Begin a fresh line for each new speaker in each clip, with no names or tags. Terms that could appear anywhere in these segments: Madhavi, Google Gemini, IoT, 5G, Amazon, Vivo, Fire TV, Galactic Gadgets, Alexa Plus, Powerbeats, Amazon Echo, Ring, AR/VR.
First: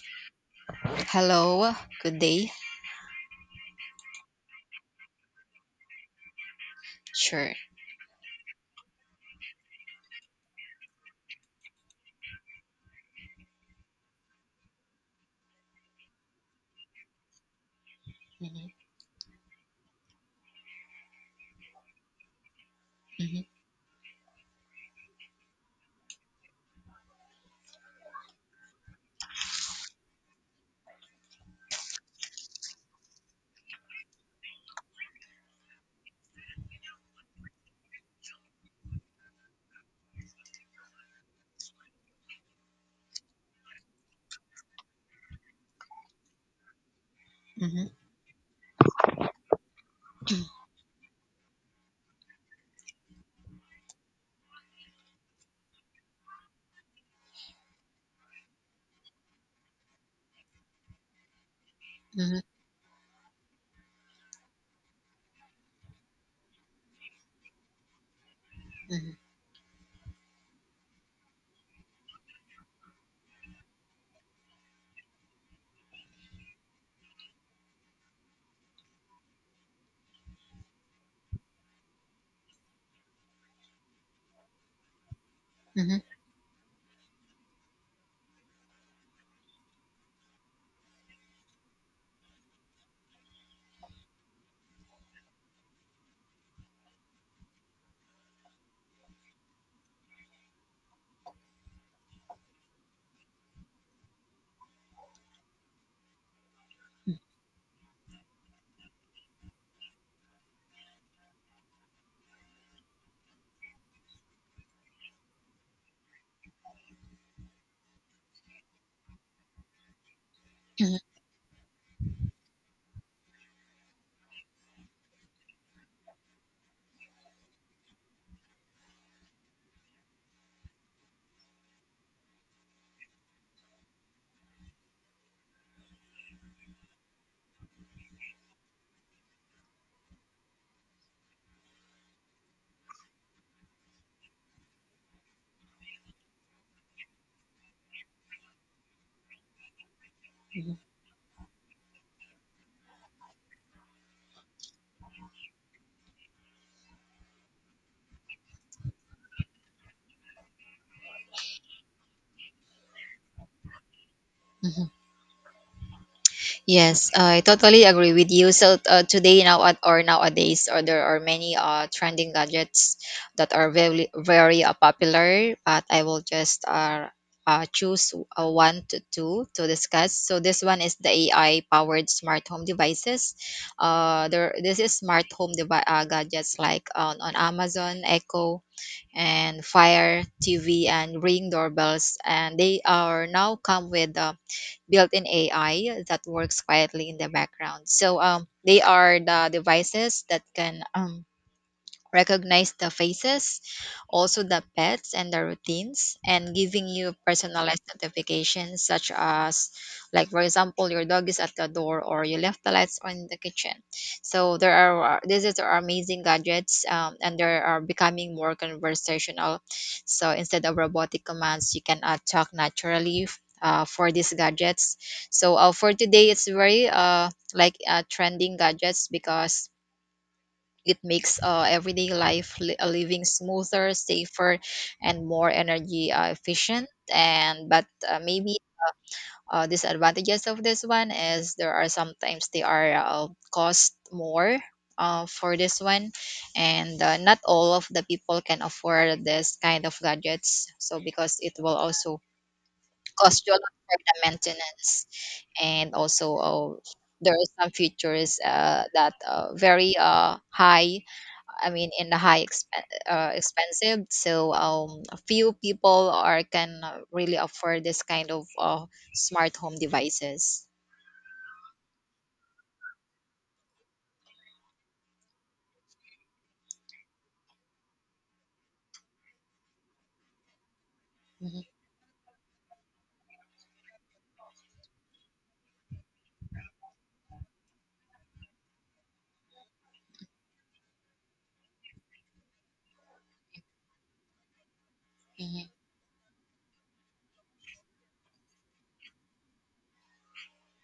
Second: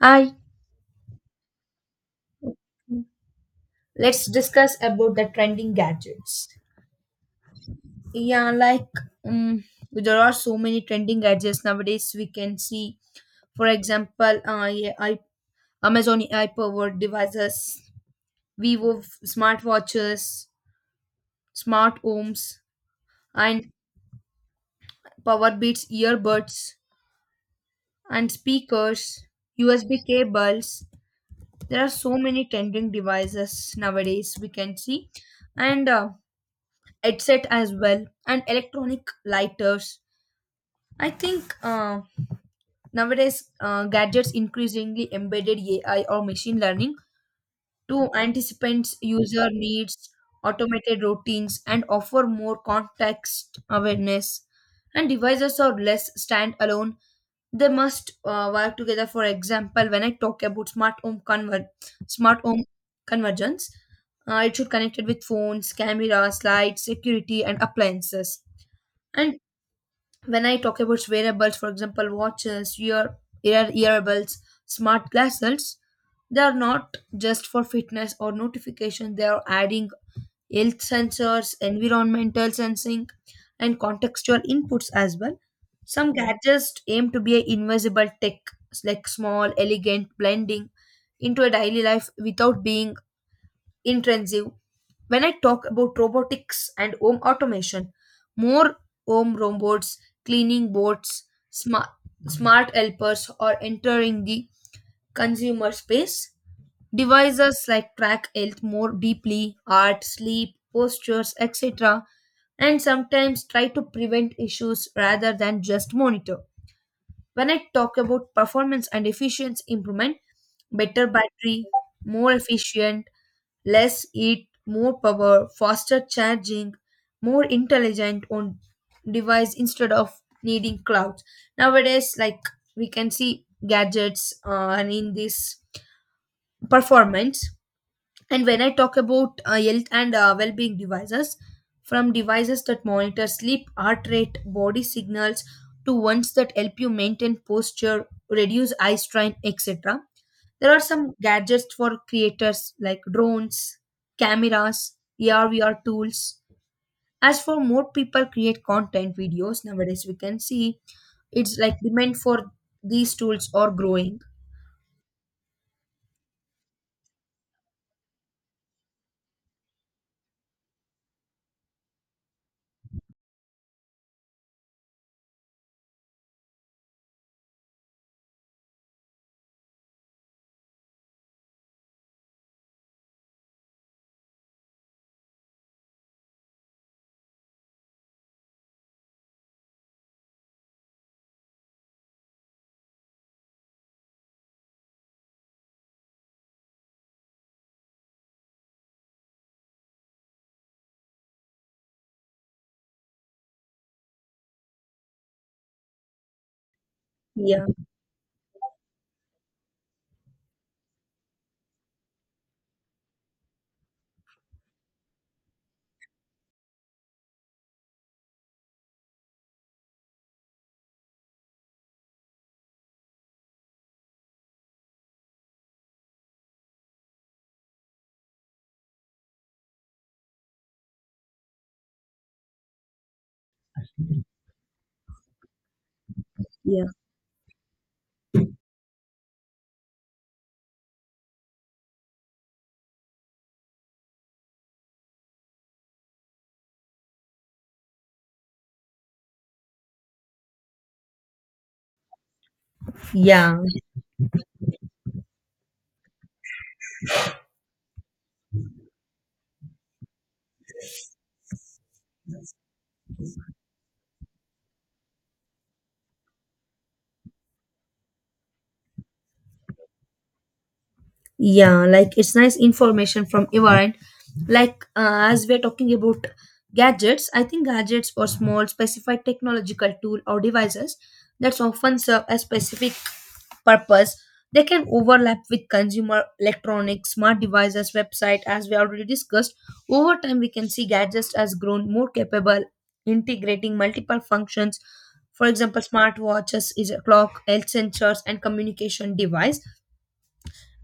Hi,
Hello, good day.
let's discuss about the trending gadgets.
Sure.
Yeah, like um, there are so many trending gadgets nowadays. We can see, for example, Amazon ai devices,
Mhm.
Smartwatches, smart homes,
Mhm.
and Powerbeats earbuds and speakers, USB cables. There are so many trending devices nowadays. We can see, and headset as well and electronic lighters. I think Nowadays, gadgets increasingly embedded ai or machine learning
Mhm.
to anticipate user needs, automated routines and offer more context awareness, and devices are less standalone. They must work together. For example, when I talk about
Mhm.
smart home convergence, it should connected with phones, cameras, lights, security and appliances. And when I talk about wearables, for example, watches, earbuds, smart glasses, they are not just for fitness or notification. They are adding health sensors, environmental sensing, and contextual inputs as well.
Mhm.
Some gadgets aim to be a invisible tech, like small, elegant, blending into a daily life without being intrusive. When I talk about robotics and home automation, more home robots, cleaning bots, smart, smart helpers are entering the consumer space. Devices like track health more deeply, heart, sleep, postures, etc., and sometimes try to prevent issues rather than just monitor. When I talk about performance and efficiency improvement,
Mhm. Mhm.
better battery, more efficient, less heat, more power, faster charging, more intelligent on device instead of needing clouds. Nowadays, like, we can see gadgets and in this performance. And when I talk about health and well-being devices, from devices that monitor sleep, heart rate, body signals, to ones that help you maintain posture, reduce eye strain, etc. There
Mhm.
are some gadgets for creators like drones, cameras, AR/VR tools. As for more people create content videos nowadays, we can see it's like demand for these tools are growing.
Mhm. Yes, I totally agree with you. So today nowadays, or there are many trending gadgets that are very popular. But I will just choose one to two to discuss. So this one is the AI powered smart home devices. There This is smart home gadgets like on Amazon Echo and Fire TV and Ring doorbells, and they are now come with. Built-in AI that works quietly in the background. So they are the devices that can recognize the faces, also the pets and the routines, and giving you
Yeah,
personalized notifications such as, like for example, your dog is at the door or you left the lights on in the kitchen. So there are this is our amazing gadgets, and they are becoming more conversational. So instead of robotic commands, you can talk naturally for these gadgets. For today it's very trending gadgets because it makes everyday living smoother, safer, and more energy
yeah,
efficient. And but uh, maybe disadvantages of this one is there are sometimes they are cost more for this one, and not all of the people can afford this kind of gadgets, so because it will also cost you a
yeah.
lot for the maintenance. And also there are some features that very high, I mean, in the high, expensive. So few people are can really afford this kind of smart home devices.
Yeah, like it's nice information from your end. Like as we're talking about gadgets, I think gadgets or small specified technological tool or devices that
Mhm.
often serve a specific purpose. They can overlap with consumer electronics, smart devices, website, as we already discussed. Over time, we can see gadgets as grown more capable, integrating multiple functions. For
Mhm.
example, smartwatches is a clock, health sensors, and communication device.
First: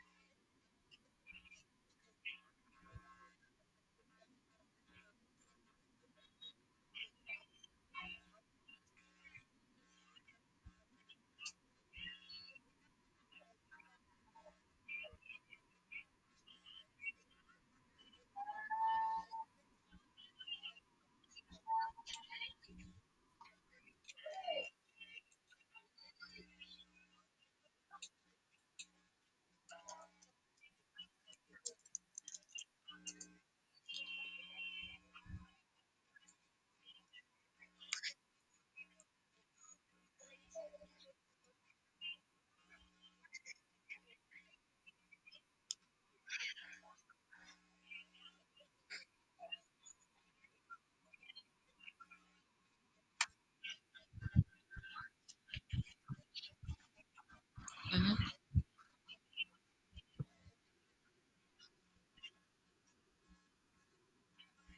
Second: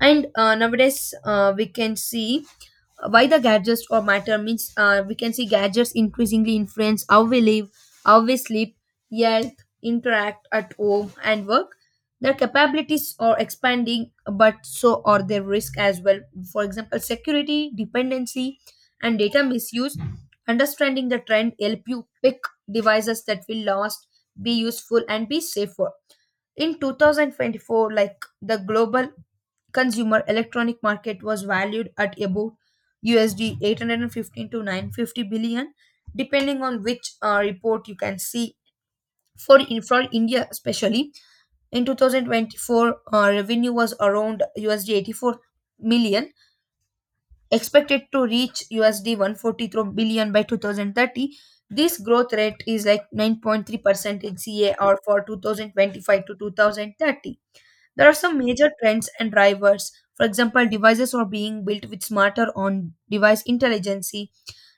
And Nowadays, we can see why the gadgets or matter means, we can see gadgets increasingly influence how we live, how we sleep, health, interact at home and work. Their capabilities are expanding, but so are their risk as well. For example, security, dependency and data misuse. Understanding the trend help you pick devices that will last, be useful and be safer. In 2024, like, the global consumer electronic market was valued at about USD 815 to 950 billion, depending on which report you can see. For India, especially in 2024, revenue was around USD 84 million, expected to reach USD 143 billion by 2030. This growth rate is like 9.3% in CA or for 2025 to 2030. There are
Mhm.
some major trends and drivers. For example, devices are being built with smarter on device intelligence.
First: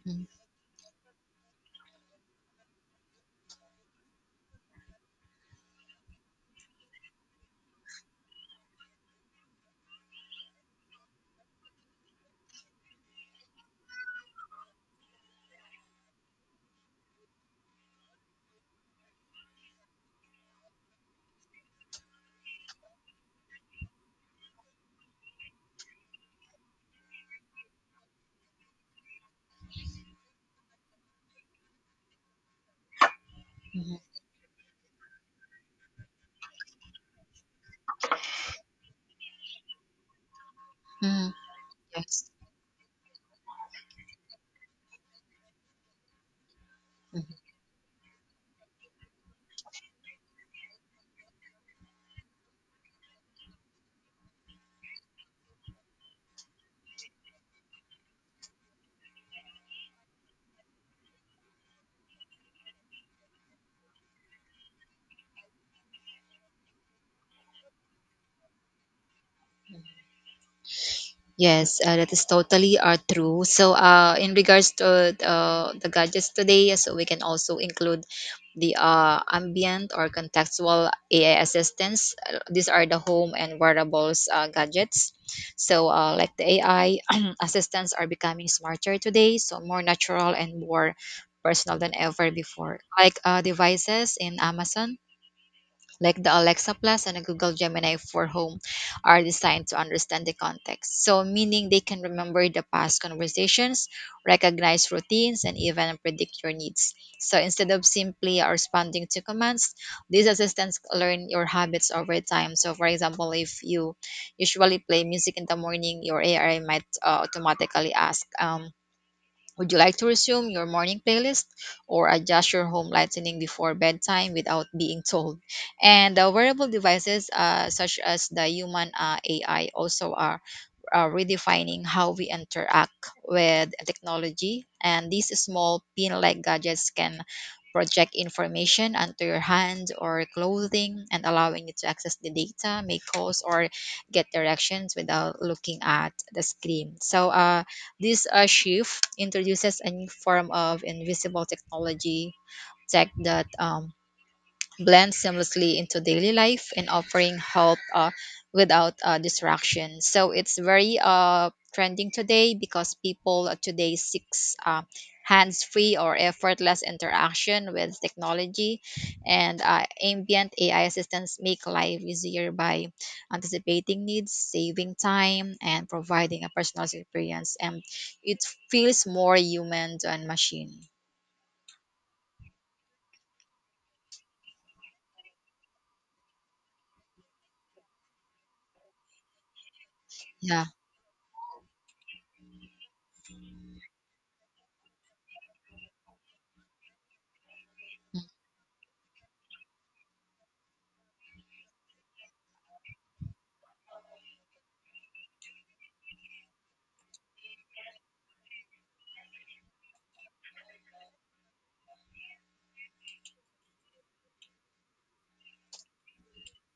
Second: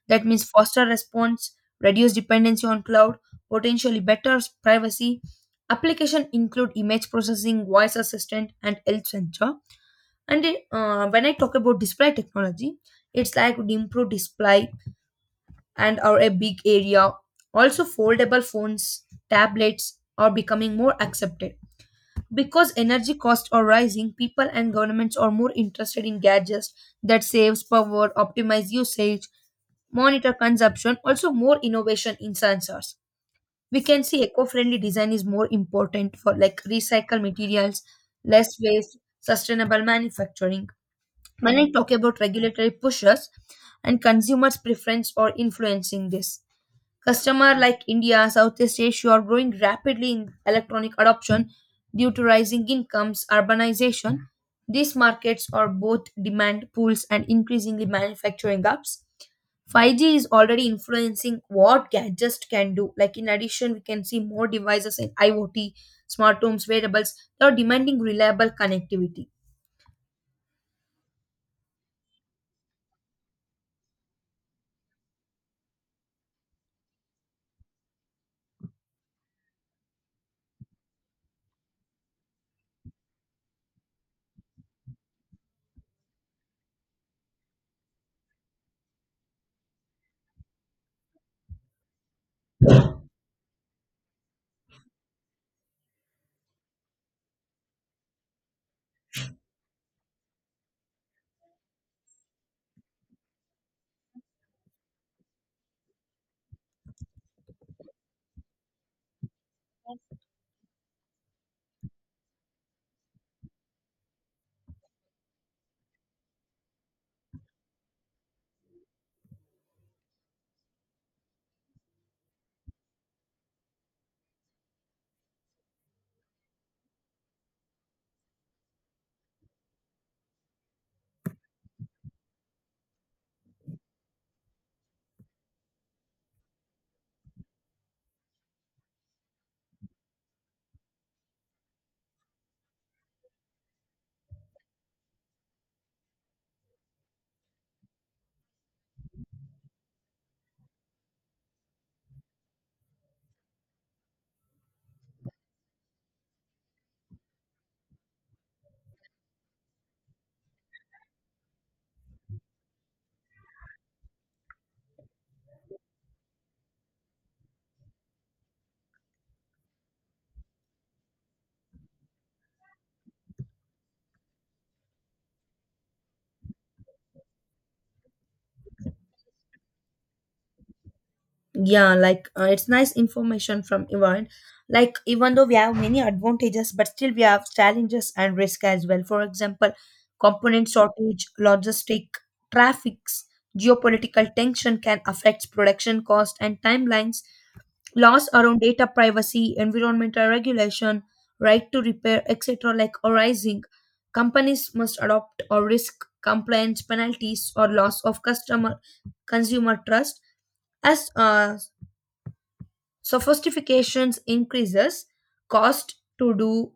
Mhm.
That means faster response, reduced dependency on cloud, potentially better privacy. Application include image processing, voice assistant, and health sensor. And When I talk about display technology, it's like improved display and are a big area. Also, foldable phones, tablets are becoming more accepted. Because energy costs are rising, people and governments are more interested in gadgets that saves power, optimize usage, monitor consumption, also more innovation in sensors. We
Mhm.
can see eco-friendly design is more important for like recycle materials, less waste, sustainable manufacturing.
Mhm.
When I talk about
Yes.
regulatory pushes and consumers' preference or influencing this,
Mhm.
customer like India, Southeast Asia are growing rapidly in electronic adoption due to rising incomes, urbanization. These markets are both demand pools and increasingly manufacturing hubs. 5G is already influencing what gadgets can do. Like in addition, we can see more devices in IoT, smart homes, wearables that are demanding reliable connectivity.
Mhm. Yes, that is totally true. So in regards to the gadgets today, so we can also include the ambient or contextual AI assistants. These are the home and wearables gadgets. So, like the AI assistants are becoming smarter today, so more natural and more personal than ever before. Like devices in Amazon, like the Alexa Plus and the Google Gemini for Home, are designed to understand the context. So, meaning they can remember the past conversations, recognize routines, and even predict your needs. So, instead of simply responding to commands, these assistants learn your habits over time. So, for example, if you usually play music in the morning, your AI might automatically ask, would you like to resume your morning playlist or adjust your home lighting before bedtime without being told? And wearable devices, such as the human AI, also are redefining how we interact with technology. And these small pin like gadgets can project information onto your hand or clothing and allowing you to access the data, make calls, or get directions without looking at the screen. So, this shift introduces a new form of invisible technology tech that blend seamlessly into daily life and offering help without distraction. So it's very trending today because people today seeks hands-free or effortless interaction with technology, and ambient AI assistants make life easier by anticipating needs, saving time, and providing a personalized experience. And it feels more human than machine.
Yeah, like it's nice information from Ivan. Like, even though we have many advantages, but still we have challenges and risk as well. For example,
Yeah.
component shortage, logistic, traffics, geopolitical tension can affect production cost and timelines. Laws around data privacy, environmental regulation, right to repair, etc., like arising, companies must adopt or risk compliance penalties or loss of customer consumer trust. As sophistications increases, cost to do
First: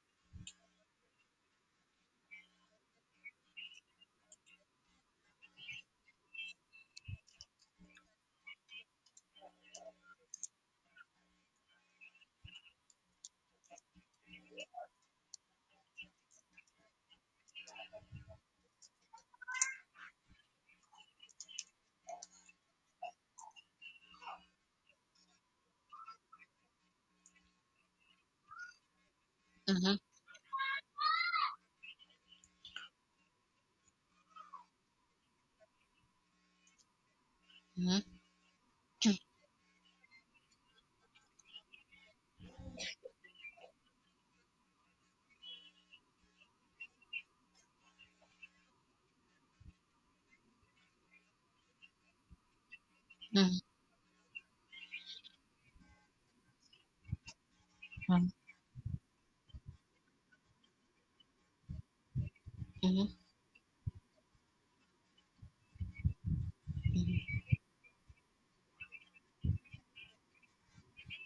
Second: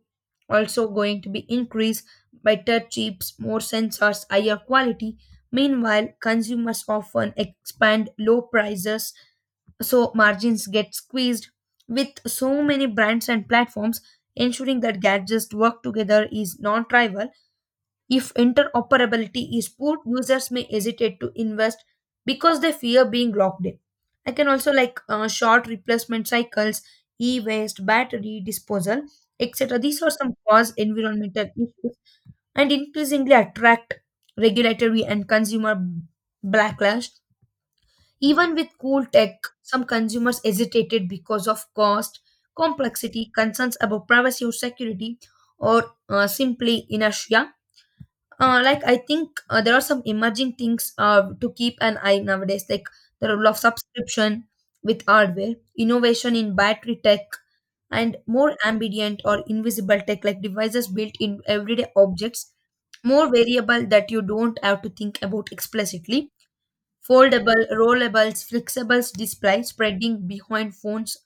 also going to be increased. Better chips, more sensors, higher quality. Meanwhile, consumers often expand low prices, so margins get squeezed. With so many brands and platforms, ensuring that gadgets work together is non-trivial. If interoperability is poor, users may hesitate to invest because they fear being locked in. I can also like, short replacement cycles, e waste, battery disposal, etc.
Mm-hmm.
These are some cause environmental issues and increasingly attract regulatory and consumer backlash.
Mm-hmm.
Even with cool tech, some consumers hesitated because of cost, complexity, concerns about privacy or security, or simply inertia. I think there are some emerging things to keep an eye nowadays, like the role
Mm-hmm.
of subscription with hardware, innovation in battery tech, and
Mm-hmm.
more ambient or invisible tech like devices built in everyday objects,
Mm-hmm.
more variable that you don't have to think about explicitly.
Mm-hmm.
Foldable, rollables, flexible display spreading behind phones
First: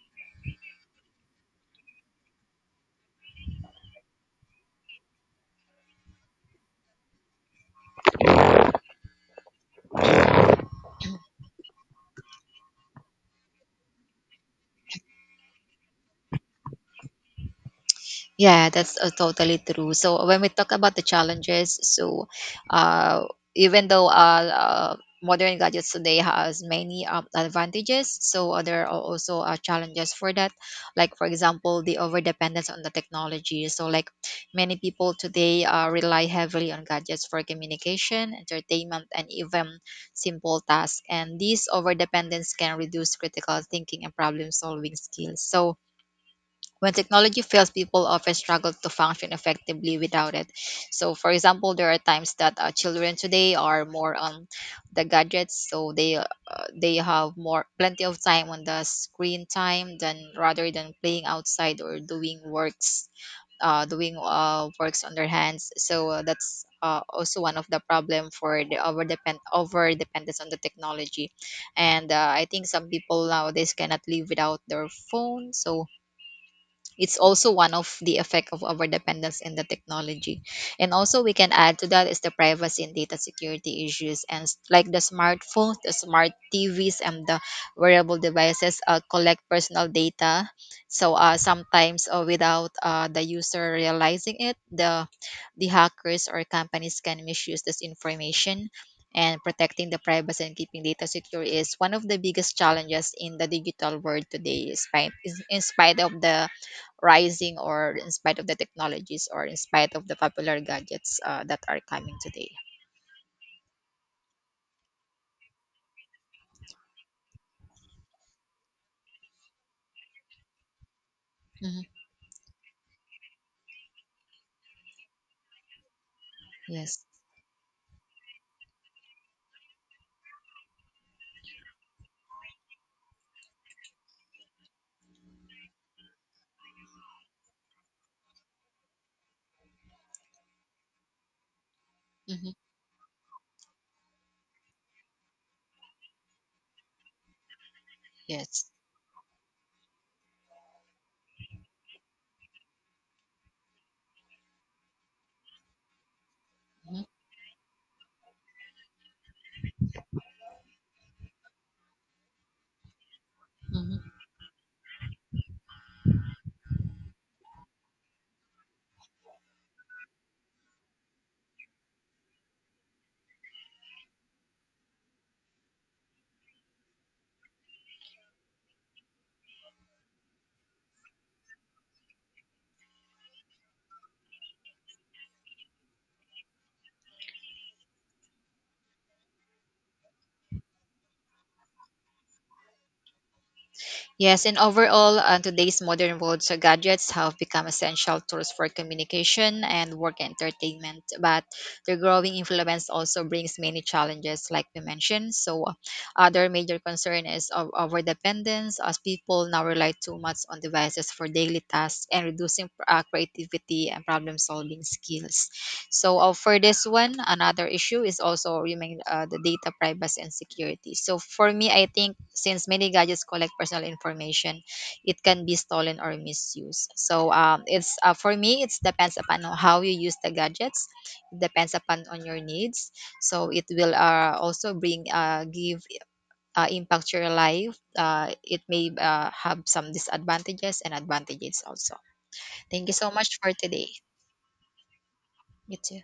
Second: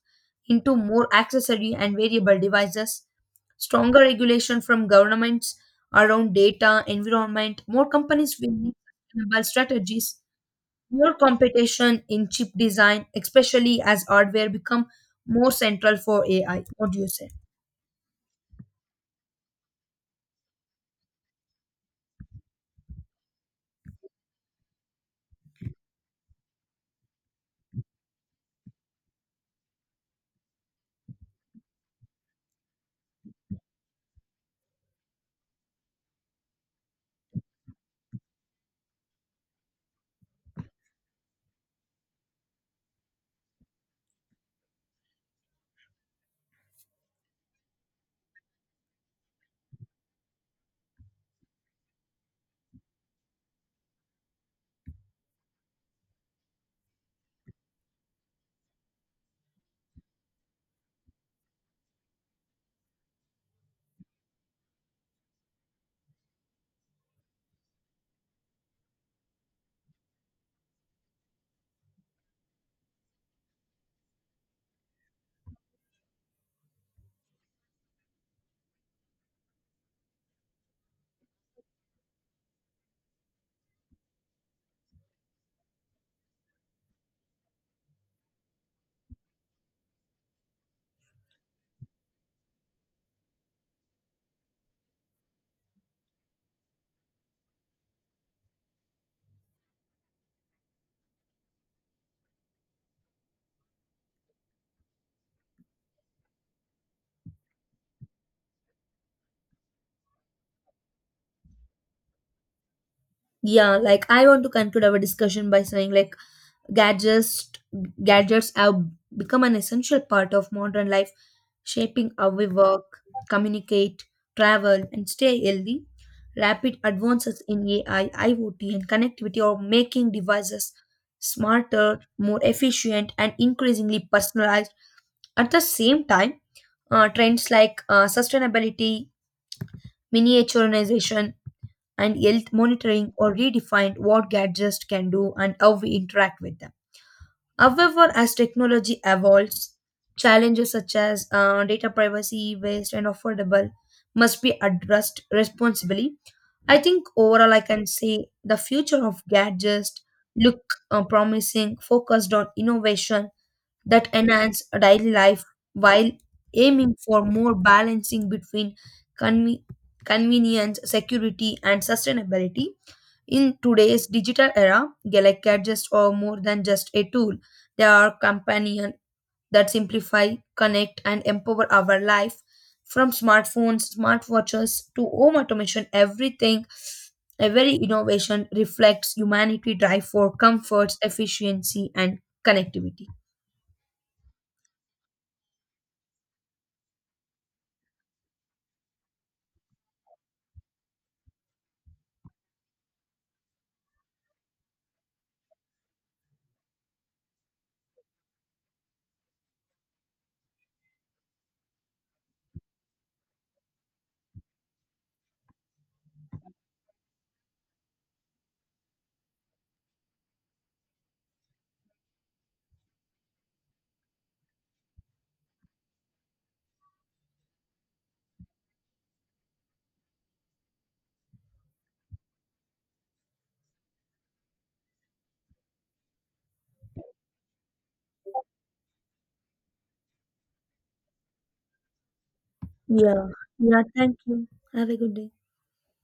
into more accessory and variable devices, stronger regulation from governments around data, environment, more companies will need sustainable strategies, more competition in chip design, especially as hardware become more central for AI. What do you say?
Yeah, that's totally true. So when we talk about the challenges, so uh, even though modern gadgets today has many advantages, so there are also challenges for that. Like for example, the over dependence on the technology. So like many people today rely heavily on gadgets for communication, entertainment, and even simple tasks. And this over dependence can reduce critical thinking and problem solving skills. So when technology fails, people often struggle to function effectively without it. So, for example, there are times that children today are more on the gadgets, so they have more plenty of time on the screen time than rather than playing outside or doing works, doing works on their hands. So that's also one of the problem for the over dependence on the technology, and I think some people nowadays cannot live without their phone. So it's also one of the effect of our dependence in the technology. And also we can add to that is the privacy and data security issues and like the smartphones, the smart TVs, and the wearable devices collect personal data, so sometimes without the user realizing it, the hackers or companies can misuse this information. And protecting the privacy and keeping data secure is one of the biggest challenges in the digital world today, despite in spite of the rising, or in spite of the technologies, or in spite of the popular gadgets that are coming today.
Yeah, like, I want to conclude our discussion by saying, like, gadgets gadgets have become an essential part of modern life,
Mhm.
shaping how we work, communicate, travel and stay healthy. Rapid
Yes.
advances in ai, iot and connectivity are making devices smarter, more efficient and increasingly personalized. At the same time, trends like sustainability, miniaturization and health
Hmm.
monitoring or redefined what gadgets can do and how we interact with them. However, as
Yes.
technology evolves, challenges such as data privacy, waste, and affordable must be addressed responsibly. I think overall, I can say the future of gadgets look promising, focused on innovation that
Hmm.
enhance daily life while aiming for more balancing between conve- convenience, security, and sustainability. In today's digital era, Galactic Gadgets are more than just a tool. They are companion that simplify, connect, and empower our life. From smartphones, smartwatches to home automation, everything, every innovation reflects humanity drive for comforts, efficiency, and connectivity.
Yes, and overall, today's modern world, so gadgets have become essential tools for communication and work entertainment. But their growing influence also brings many challenges, like we mentioned. So, other major concern is of over dependence, as people now rely too much on devices for daily tasks and reducing creativity and problem solving skills. So, for this one, another issue is also remain the data privacy and security. So, for me, I think since many gadgets collect personal information, it can be stolen or misused. So it's For me, it depends upon how you use the gadgets, it depends upon on your needs. So it will also bring give impact to your life. It may have some disadvantages and advantages also. Thank you so
Yeah.
much for
Yeah,
today.
thank you. Have a good day.
You too.